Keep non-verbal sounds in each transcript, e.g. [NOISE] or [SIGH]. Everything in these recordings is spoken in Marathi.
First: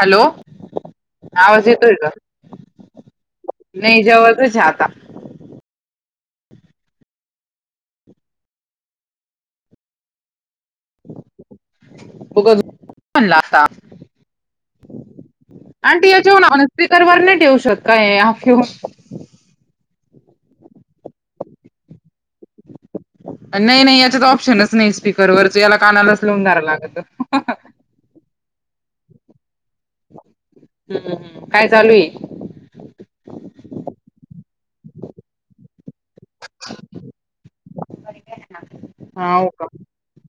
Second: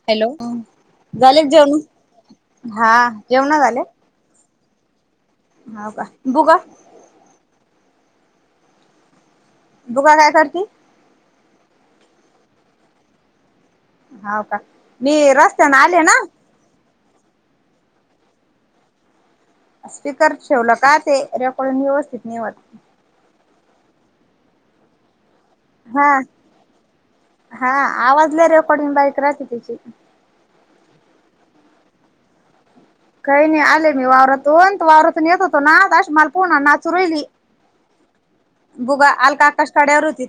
हॅलो झाले आवाज जेवण येतो का. हा जेवण नाही जेवायच आता. ह का बघू. दुकानात काय करते. [UNINTELLIGIBLE] हो का मी रस्त्याने आले अंटी ना या जेवणा. स्पीकर वर नाही ठेवू शकत काय? स्पीकर ठेवलं का ते रेकॉर्ड व्यवस्थित नही होत. नाही नाही याच्याच ऑप्शनच नाही स्पीकरवरच याला हा कानालाच लावून कराय लागतं. हा आवाज रेकॉर्ड बाईक रात [UNINTELLIGIBLE] हम्म हम्म काय चालूय. काही नाही आले मी वावरातून वावरातून येत होतो ना अशी मला पुन्हा नाचू रहिली. बुग अल का हाव आकाश कडे्यावर होती.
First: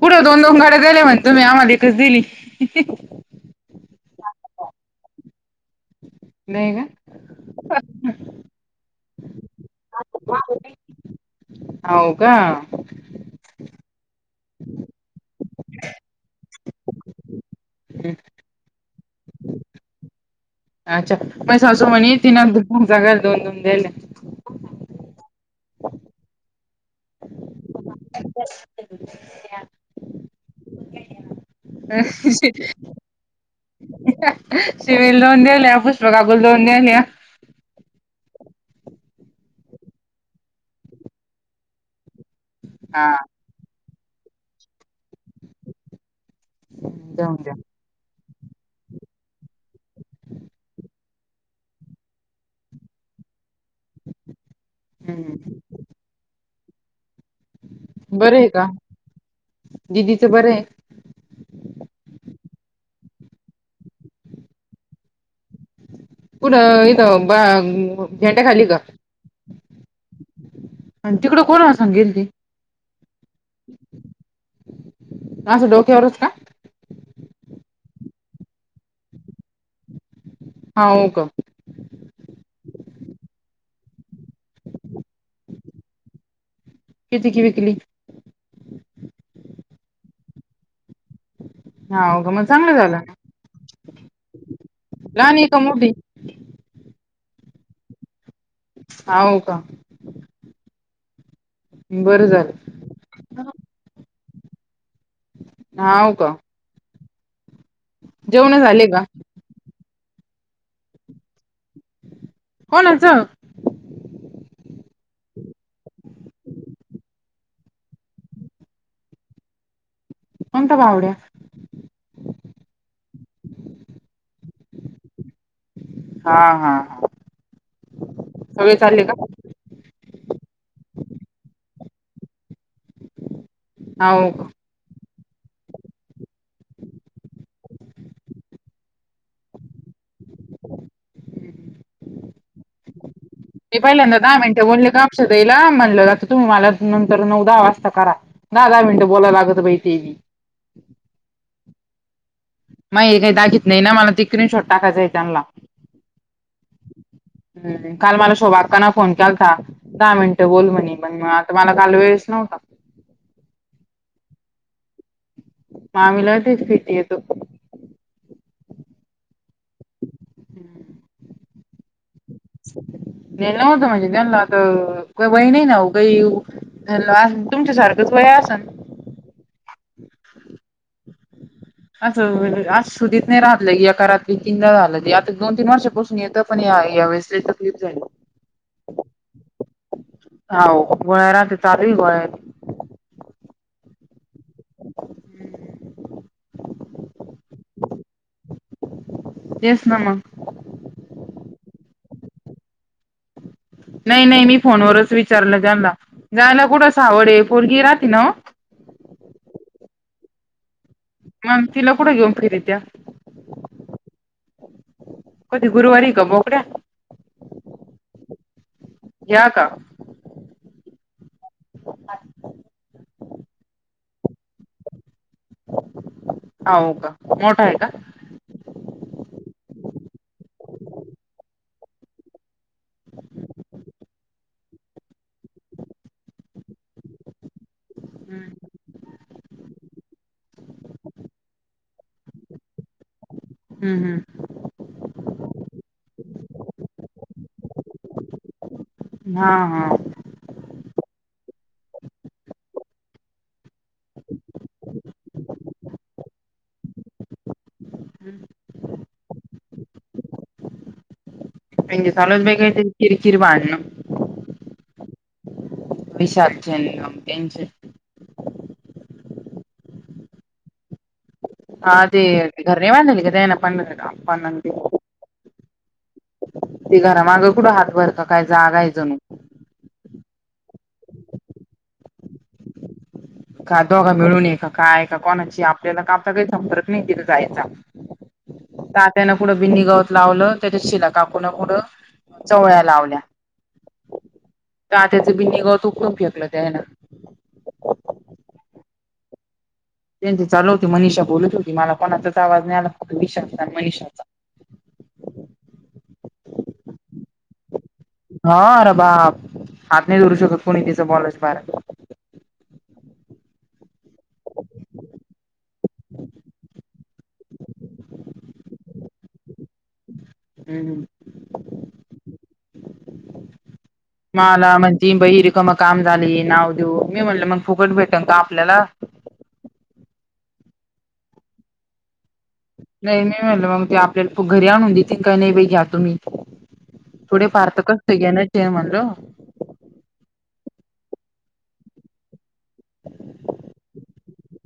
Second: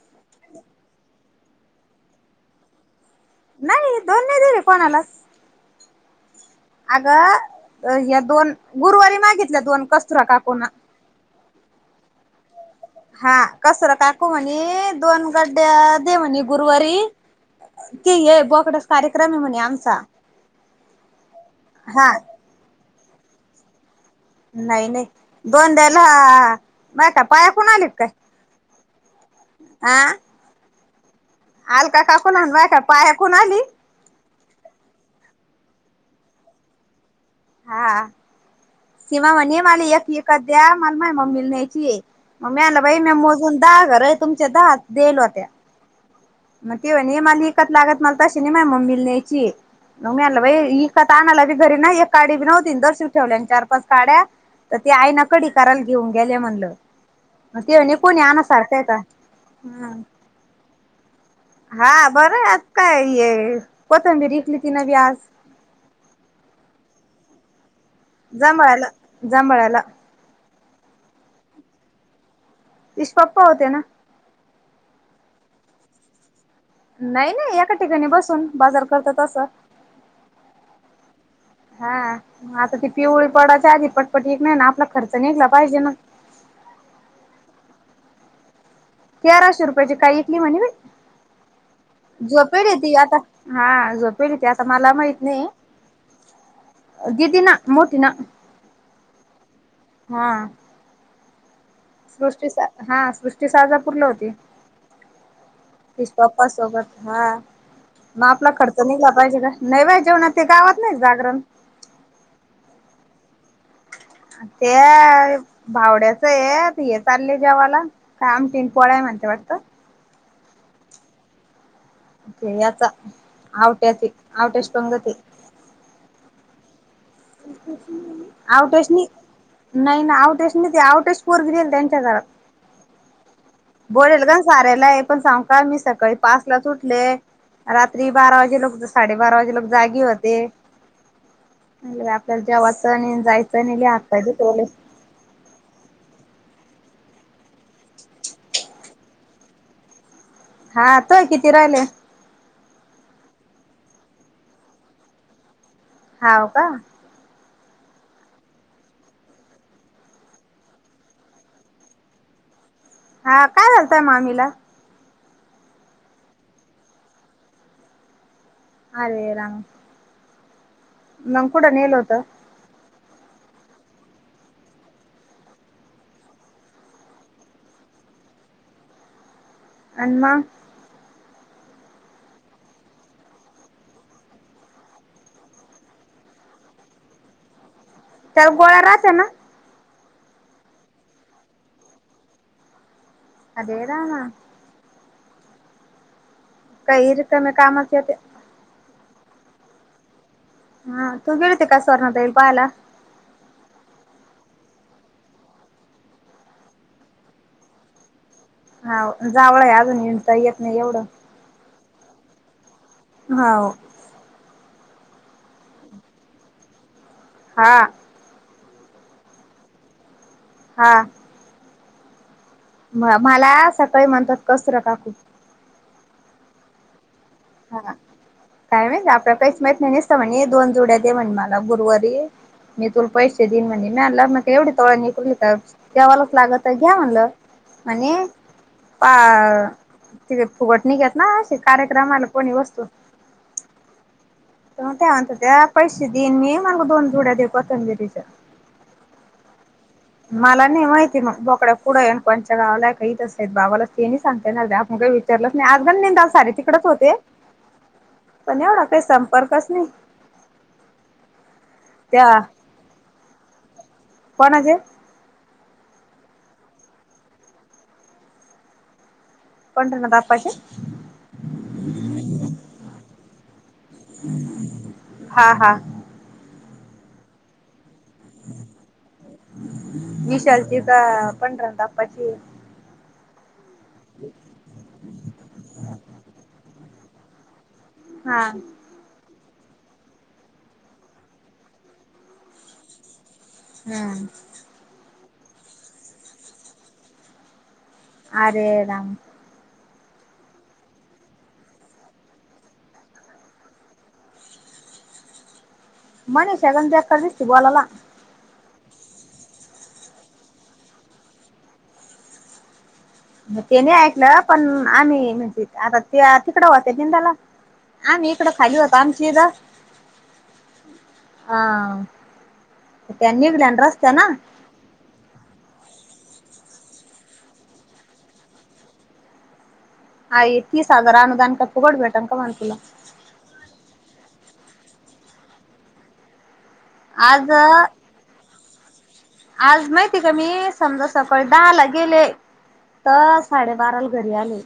पुढे दोन दोन गाड्या झाले म्हण तुम्ही आम्हाला एकच दिली. नाही दोन् नाही दिर कोणाला. नाही का. अगं या दोन गुरुवारी मागितल्या दोन कस्तुरा काकोना. हो का. हा कसरा काकू म्हणे दोन गड्डया दे म्हणे गुरुवारी. ते ये बोकडच कार्यक्रम आहे म्हणे आमचा. अच्छा पै स असो म्हण हा ति ना घर दोन दोन दिले. नाही नाही दोन द्याला मा का पाया कोून आलीत काय. [UNINTELLIGIBLE] आल का काकण आणवाय का पाया कोण आली. सिवल लोवन दिल्या पुष्पकागूल लोवन द्याल्या. हा सीमा म्हणे मला एक विकत द्या मल मम्मीला न्यायच. मग मीला भाई मी हा मोजून दहा घर तुमच्या दहा देलो होत्या. मग तेवणे जाऊन मला द्या एकत लागत मला तशी नाही माझ मम्मी यायची. नग मीळालं बाई इका तर आणायला बी घरी नाही एककााडी बी नव्हती दर्शक ठेवल्या आणि चार पाच काढ्या तर ते आई ना कडी हम्म करायला घेऊन गेल्या म्हणलं. तेणे कोणी आण सारखाय का हम. ते बर आहे. हा बरं आहे आज काय ये कोथंबी रिविकली ती न बी आज. पण इथं झेंड्या खाली का. जांभळाला जांभळाला आणि तिकड कोण सग गेलती. इश पप्पा होते ना. ह असं डोक्यावरच का. नाही नाही एका ठिकाणी बसून बाजार करत तसं. हा हो का. हा आता ती पिवळी पडाच्या आधी पटपट एक नाही ना आपला खर्च निघला पाहिजे ना. कती क विकली.. तेराशे रुपयाची काय इ कली म्हणे बाई. हाव का मग झोपेल चांगलं झालं ना होतीआता हा झोपेल होतीआता मला माहित लहान नाही. आहे का मोठी ददी ना मोठी ना. ह का. हा. बरं सृष्टी झालं हा सृष्टी साजापूरला होती ती हाव का स्टॉपोबत. हा मग आपला जेवण खर्च झाले निघला पाहिजे का नाही बा जेवणा ते गावात नाही जागरण. कोणाच. ते भावड्याच आहे हे चालले जेवा्हाला. काय आमटीन पोळाय म्हणते वाटत. कोणता पावड्या क याचा आवट्याची आवट्याची पंगती हा हा हा सगळे आउटस चालले का नाही ना आउट एस आउट फोर घल त्यांच्या घरात बोरल का साार्याला आहे पण सांग का मी सकाळी पाच ला त उठले. रात्री बारा वाजे लोक साडेबारा वाजे लोक जागी होते. आपल्याला जेवायचं नाही जायचं नाही. मी हात पहिल्यांदा पाय दहा मिनिटे दुखवले बोलले कापक्षदईला म्हणलं तुम्ही मला नंतर नऊदा वाजता करा. द दहा मिनटं बोलायला लागत बाई ते हा तोय किती राहिले. मग हे काही दाखितत नाही ना मला ते स्क्रीनशॉट टाकायचं आहे त्यांला हाव का? काल मला शोभातकांना फोन केलाता. दहा मिनटं बोल म्हणे मण आता मला काल वेळच नव्हता. हा काय झालतय मामीला मामीला ठीक ठीक येतो. अरवे रा ग कुठं नेल होतं. नलावत म्हणजे जञला आता का सवय नाही ना काही हॅलो तुमसारखंच वय असे ना अन्मा असं आज सुधत नाही राहलं की एकाात रात्रीतीनदा झालं की आता दोन तीन वर्षापासून येतं. पण यावेळेस तकलीफ नाही. त्यावर गोळा्या रात ना हो गोळरा ते चालली गोळरी अेदा ना काही रिकम कामात येत. येस नामा हा तू गेळतीे कासवर्न बई बायला. नाही नाही मी फोनवरच विचारलं जला जायला कुठं सावडे आहे पोरगी राहते ना. हा जावं आहे अजून येडता येत नाही एवढं मग तिला कुठं घेऊन फे त्या होा को गुरुवारी ग मोकड्या हा या का हा अ म मला सकाळी म्हणतात कसर का खूप हो का मोठा आहे हा का? काय मा आपला काहीच माहीत नाही नसत म्हणे दोन जुड्या दे म्हण मला गुरुवारी मी तुला पैसे दिईन म्हणजे मलं मग एवढी तोळ निघूनली तर तेवा्हालाच लागत घ्या म्हणलं. म्हजे हम्म त फुगटणी घेत ना कार्यक्रम आला. कोणी वस्तू हम्म हम् त त्या म्हणत त्या पैसे देईन मी मग दोन जुड्या दे प तंजरीच्या हा हा मला नाही माहिती मग बोकड्या पुढं आणि कोणच्या गावाला काहीेत असत बाबाला ते नाही सांगते ना मु नाही आजगण नेंदा सार तिकडच होते. म्हणजे पण एवढा काही संपर्कच नाही म्हणजे त्या चालूच काही किर खिर बांधण कोणज हिशाबचे आणि आम टन पण ना द अपाजी हा तेे घर नाही वान क ना पण पण हा हा त घरा मागं कुठं हात भर काय जागाय जणू विशालचीी का पणरा द अपचीी का दोघा मिळून ये का काय का कोणाची आपल्याला का आपता काहीचा फरक नाही त जायचा हा तात्यानं पुढं बिंडी गावत लावलं त्याच्यात शिला काकूनं पुढं चवळ्या लावल्या हम्म तात्याचं बी निघा तूपकम फेकलं त्या ना अरे राम त्यां चालव होते मनीषा बोलत होती मला कोणाचाच आवाज नाही आला फक् विश मनीषाचा मणे शगन तेकर दिसते बोलायला हा र बा हात नाही दरू शकत कुणी तिचं बॉलच बार ते नाही ऐकलं पण आम्ही म्हणजे आता ते तिकड होत निंदला आम्ी इकडं खाली होत आमची इथ हम् ह हा तेनिलाड्र मला मनती बहि रिकम काम झाली नाव देऊ मी म्हटलं मग फुकट भेटेल का आपल्याला अ य तस हजार अनु दान काय फुकट भेटेल अन तुला नाही नाही म्हटलं मग ते आपल्याला घरी आणून दे त काही नाही घ्या तुम्ही पुढे पारत आज कसत घेना चेन म्हणलं आज माहिती आहे का मी समजा सकाळी दहाला गेले तर साडेबाराला घरी आले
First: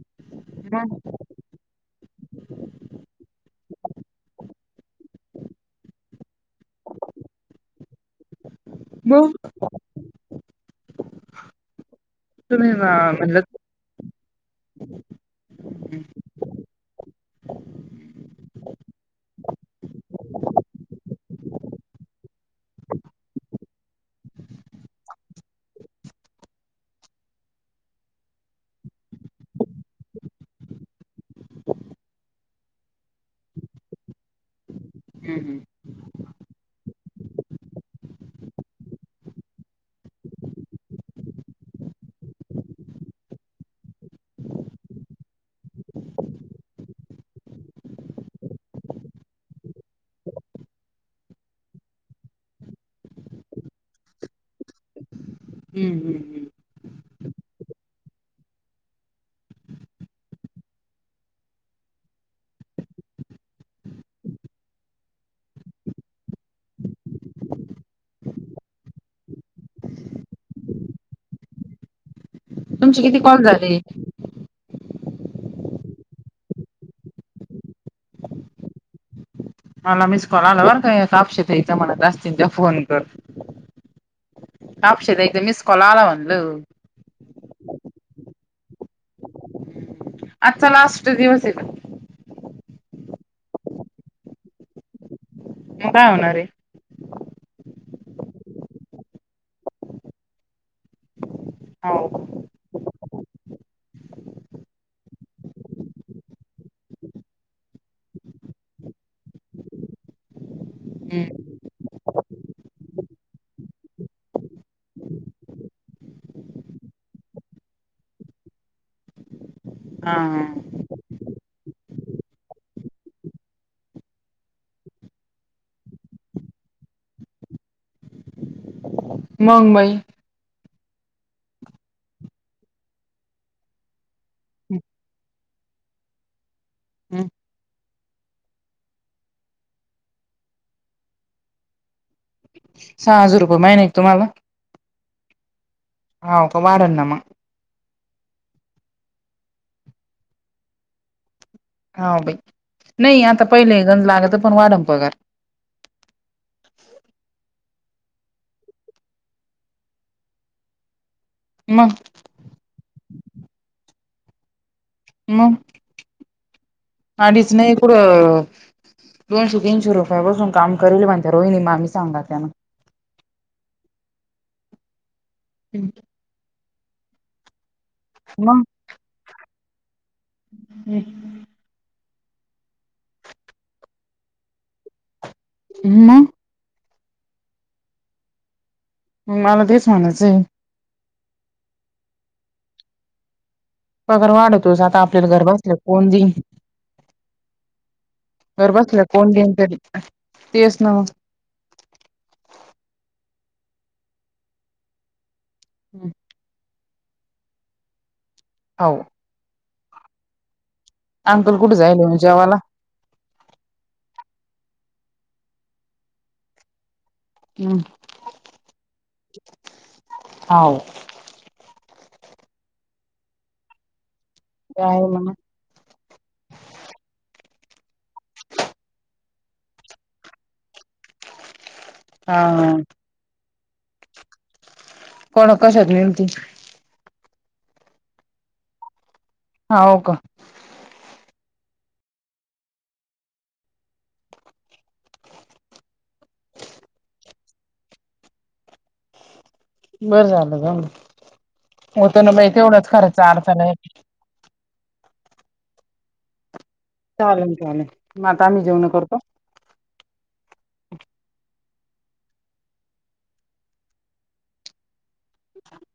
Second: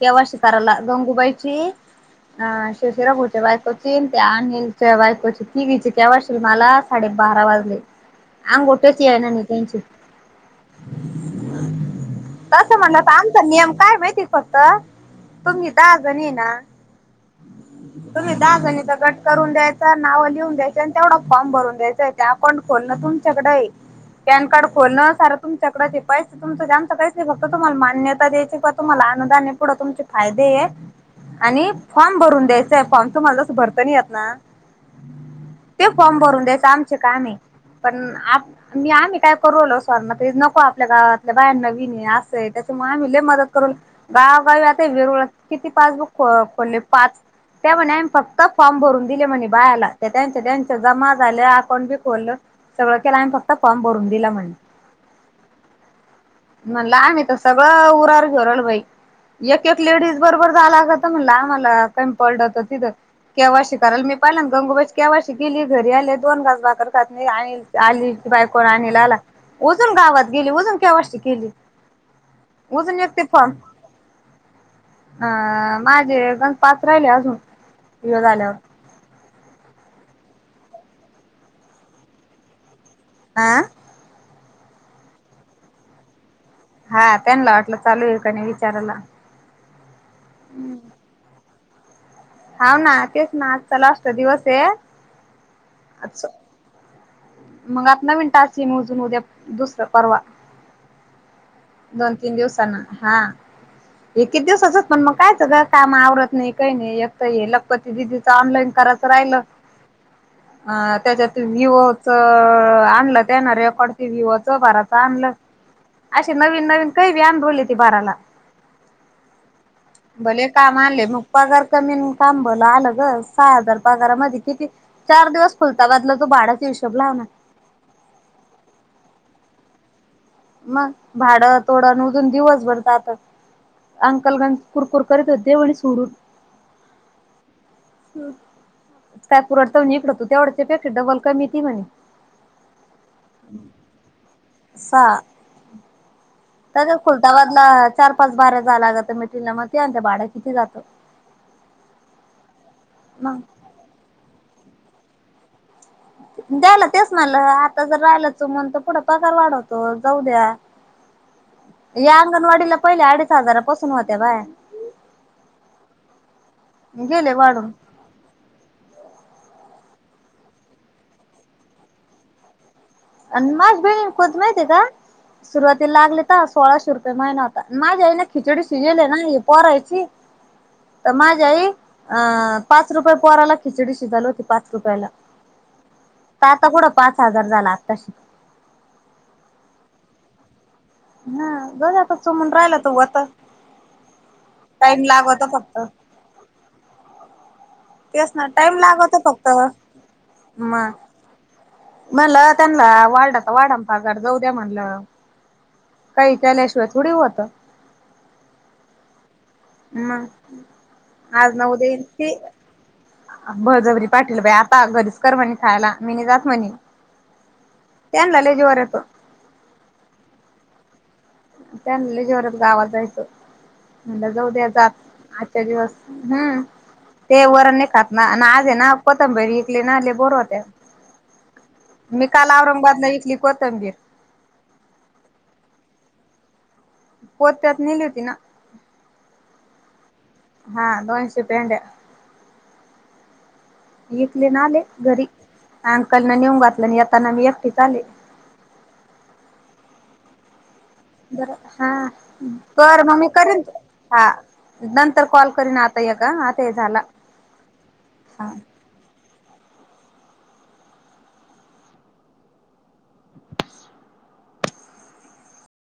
केव्हा शिकाराला मग गंगूबाईची अ शिवसेरागोच्या बायकची त्या अनिलच्या बायकची कि विचे क वाशील मला साडेबारा वाजले अंगोठेच या ना मग न त्यांची तुम्ही तसं म्हणण म्हणलं आमचा नियम काय माहिती फक्त तुमहीी तर अजण ये ना तुम्ही दहा जणीचा कट करून द्यायचा नावं लिहून द्यायच आणि तेवढा फॉर्म भरून द्यायचय त्या आपण कोना तूमच्याकड आहे पॅन कार्ड खोलणं सारा तुमच्याकडचे पैसे तुमचं जाणतं काहीच नाही फक्त तुमला मान्यता द्यायायची तुम्हाला अनुदान आहे पुढं तुमचे फायदे आहे आणि फॉर्म भरून द्यायचंय फॉर्म तुम्हाला भरत नाही येत ना हं हं ते फॉर्म भरून द्यायच आमचे काम आहे पण मी आम्ही काय करवलो सवारना ते नको आपल्या गावातल्या बायांना विने असंय त्याच्यामुळे आम्ही ल मदत करव गावगावी आता वेरुळ किती पाच बुक खोलले पाच त्या म्हणे आम्ही फक्त फॉर्म भरून दिले म्हणे बायाला त्यांच्या त्यांच जमा झाले अकाउंट बी खलं सगळं केलं आम्ही फक्त फॉर्म भरून दिला म्हण ह् ह् ह् आम्ही तर सगळं उरार घेऊ राहिलो बाई एक एक लेडीज बरोबर जा लागत म्हणला आम्हाला काही पड तर तिथं केवायसी श कायला मी पाहिला ना गंगोबाज केवायसी गेली घरी आले दोन घास बाकरर खात नाही आणि आली बायकोला आणला आला अजून गावात गेली अजून केवायसी केली अजून तुमचे किती येतते कॉल फण झाले? अ माझे गण पाच राहिले अजून हे झाल्यावर मला मिस कॉल आला बर का कापशेत इथं मला जास्त तच्या फोन कर. आं. टापश एकद मीस कॉल आला म्हटल. हा त्यांनी वाटलं चालू आहे का नाही विचारायला आजचा लास्ट दिवस येत. हव ना तेच ना आज चा लास्ट चा दिवस आहे. म काय होणार आहे. मग आता नवीन टास ये म अजून उद्या दुसरं परवा. दोन तीन हो दिवसांना हा. एकती दिवस असच पण मग कायच काम आवरडत नाही काही नाही एकत हे लगपत. दिदीच ऑनलाईन करायच राहिलं अ त्याच्यात विव त आणलं त्या ना रेकॉर्डती विवो चं भाराच आणलं. अशी नवीन नवीन काही व्यान बोलली ती बाराला. हा भले काम आले मग. पगार कमीन काबला आलं ग सहा हजार पगारामध्ये किती. चार दिवस फुलता गदला तो बाड्याचा हिशोब लाव ना. मग बाई. मग भाडं तोडं न उधून दिवसभर त्यात. अंकलगण कुरकुर करीत हो दे वळी सोडून. हम्. हम्. कायपुरडचा निकडतो तेवढ्याच्या पेक्षा डबल का मती म्हणे. सहा हजार रुपये महिना आहे का तुम्हाला हा हाव का वाढल तर ना मग खुलताबाद. चार पाच बार्या जालाग तर मेटरिला म ते भाडं किती जातं. हा बाई नाही मग आता पहिले गंध लाग तर पण वाढम पगार. द्यायला तेच मला आता जर राहिलाच म्हण तर पुढं पगार वाढवतो जाऊ द्या. मग या अंगणवाडीला पहिले अडीच हजारापासून होत्या बाया. मग गेले आधीच वाढून नाही. पुढं दोनश तीनशे रुपयांपासून काम करेल म्हणते रोहिणी मामी सांगा त्याना. आणि माझ्या बहिणी कोत माहती आहे का सुरुवातीला लागले. ता सोळाशे रुपये महिना आता माझ्याई ना खिचडी शिजेले ना हे परायची. हम्. तर माझ्या अ पाच रुपये पोहराला खिचडी शिजायला होती पाच रुपयाला. ह. आताथडं पाच हजार झाला आताशी. मला तेच म्हणायचे. ह गजातच सो म्हून राहिला तता. पगर वाढवतोस आता आपल्याला घर बसले फक्त. कोण दिन. तेस ना घर टाइम बसल्या लागवत कोण देईन फक्त तरी तेच म. ना म्हलं त्यांना वाडचा वाडमपा घर जाऊ द्या म्हणलं. हम् त्याल्याशिवायथोडी होतं. हो. हम आज अंकल कुठे नऊद जायले मग ते. जेवाला? भजबरी पाठील बा आता घरीच कर म्हणे खायला मी नाही जात म्हणे. त्यांन लाले जवर य तो ह. त्यां शात गावात जायचं म्हणज जाऊ द्या ते जात. आहे म्हणा दिवस ह ते वर नाही खात ना आज आहे ना. कोथंबीर इकली ना लाय बोर होत्या मी काल हा औरंगाबादला इकली कोथंबीर. कोण कशात न्हेलती. पोत्यात न्हेली होती ना. हा ओ का. हा दोनशे पेंड्या. विकली न आले घरी अंकलन नेऊन घातलं आणि येताना मी एकटीच आले. बरं झालं जाऊन दे. बर हा बर म मी करीन अडथळा आहे. तू हा नंतर कॉल करीन आता यक आता हे झाला. चालण चालण मग आता हा आम्ही जेवण करतो ह [UNINTELLIGIBLE]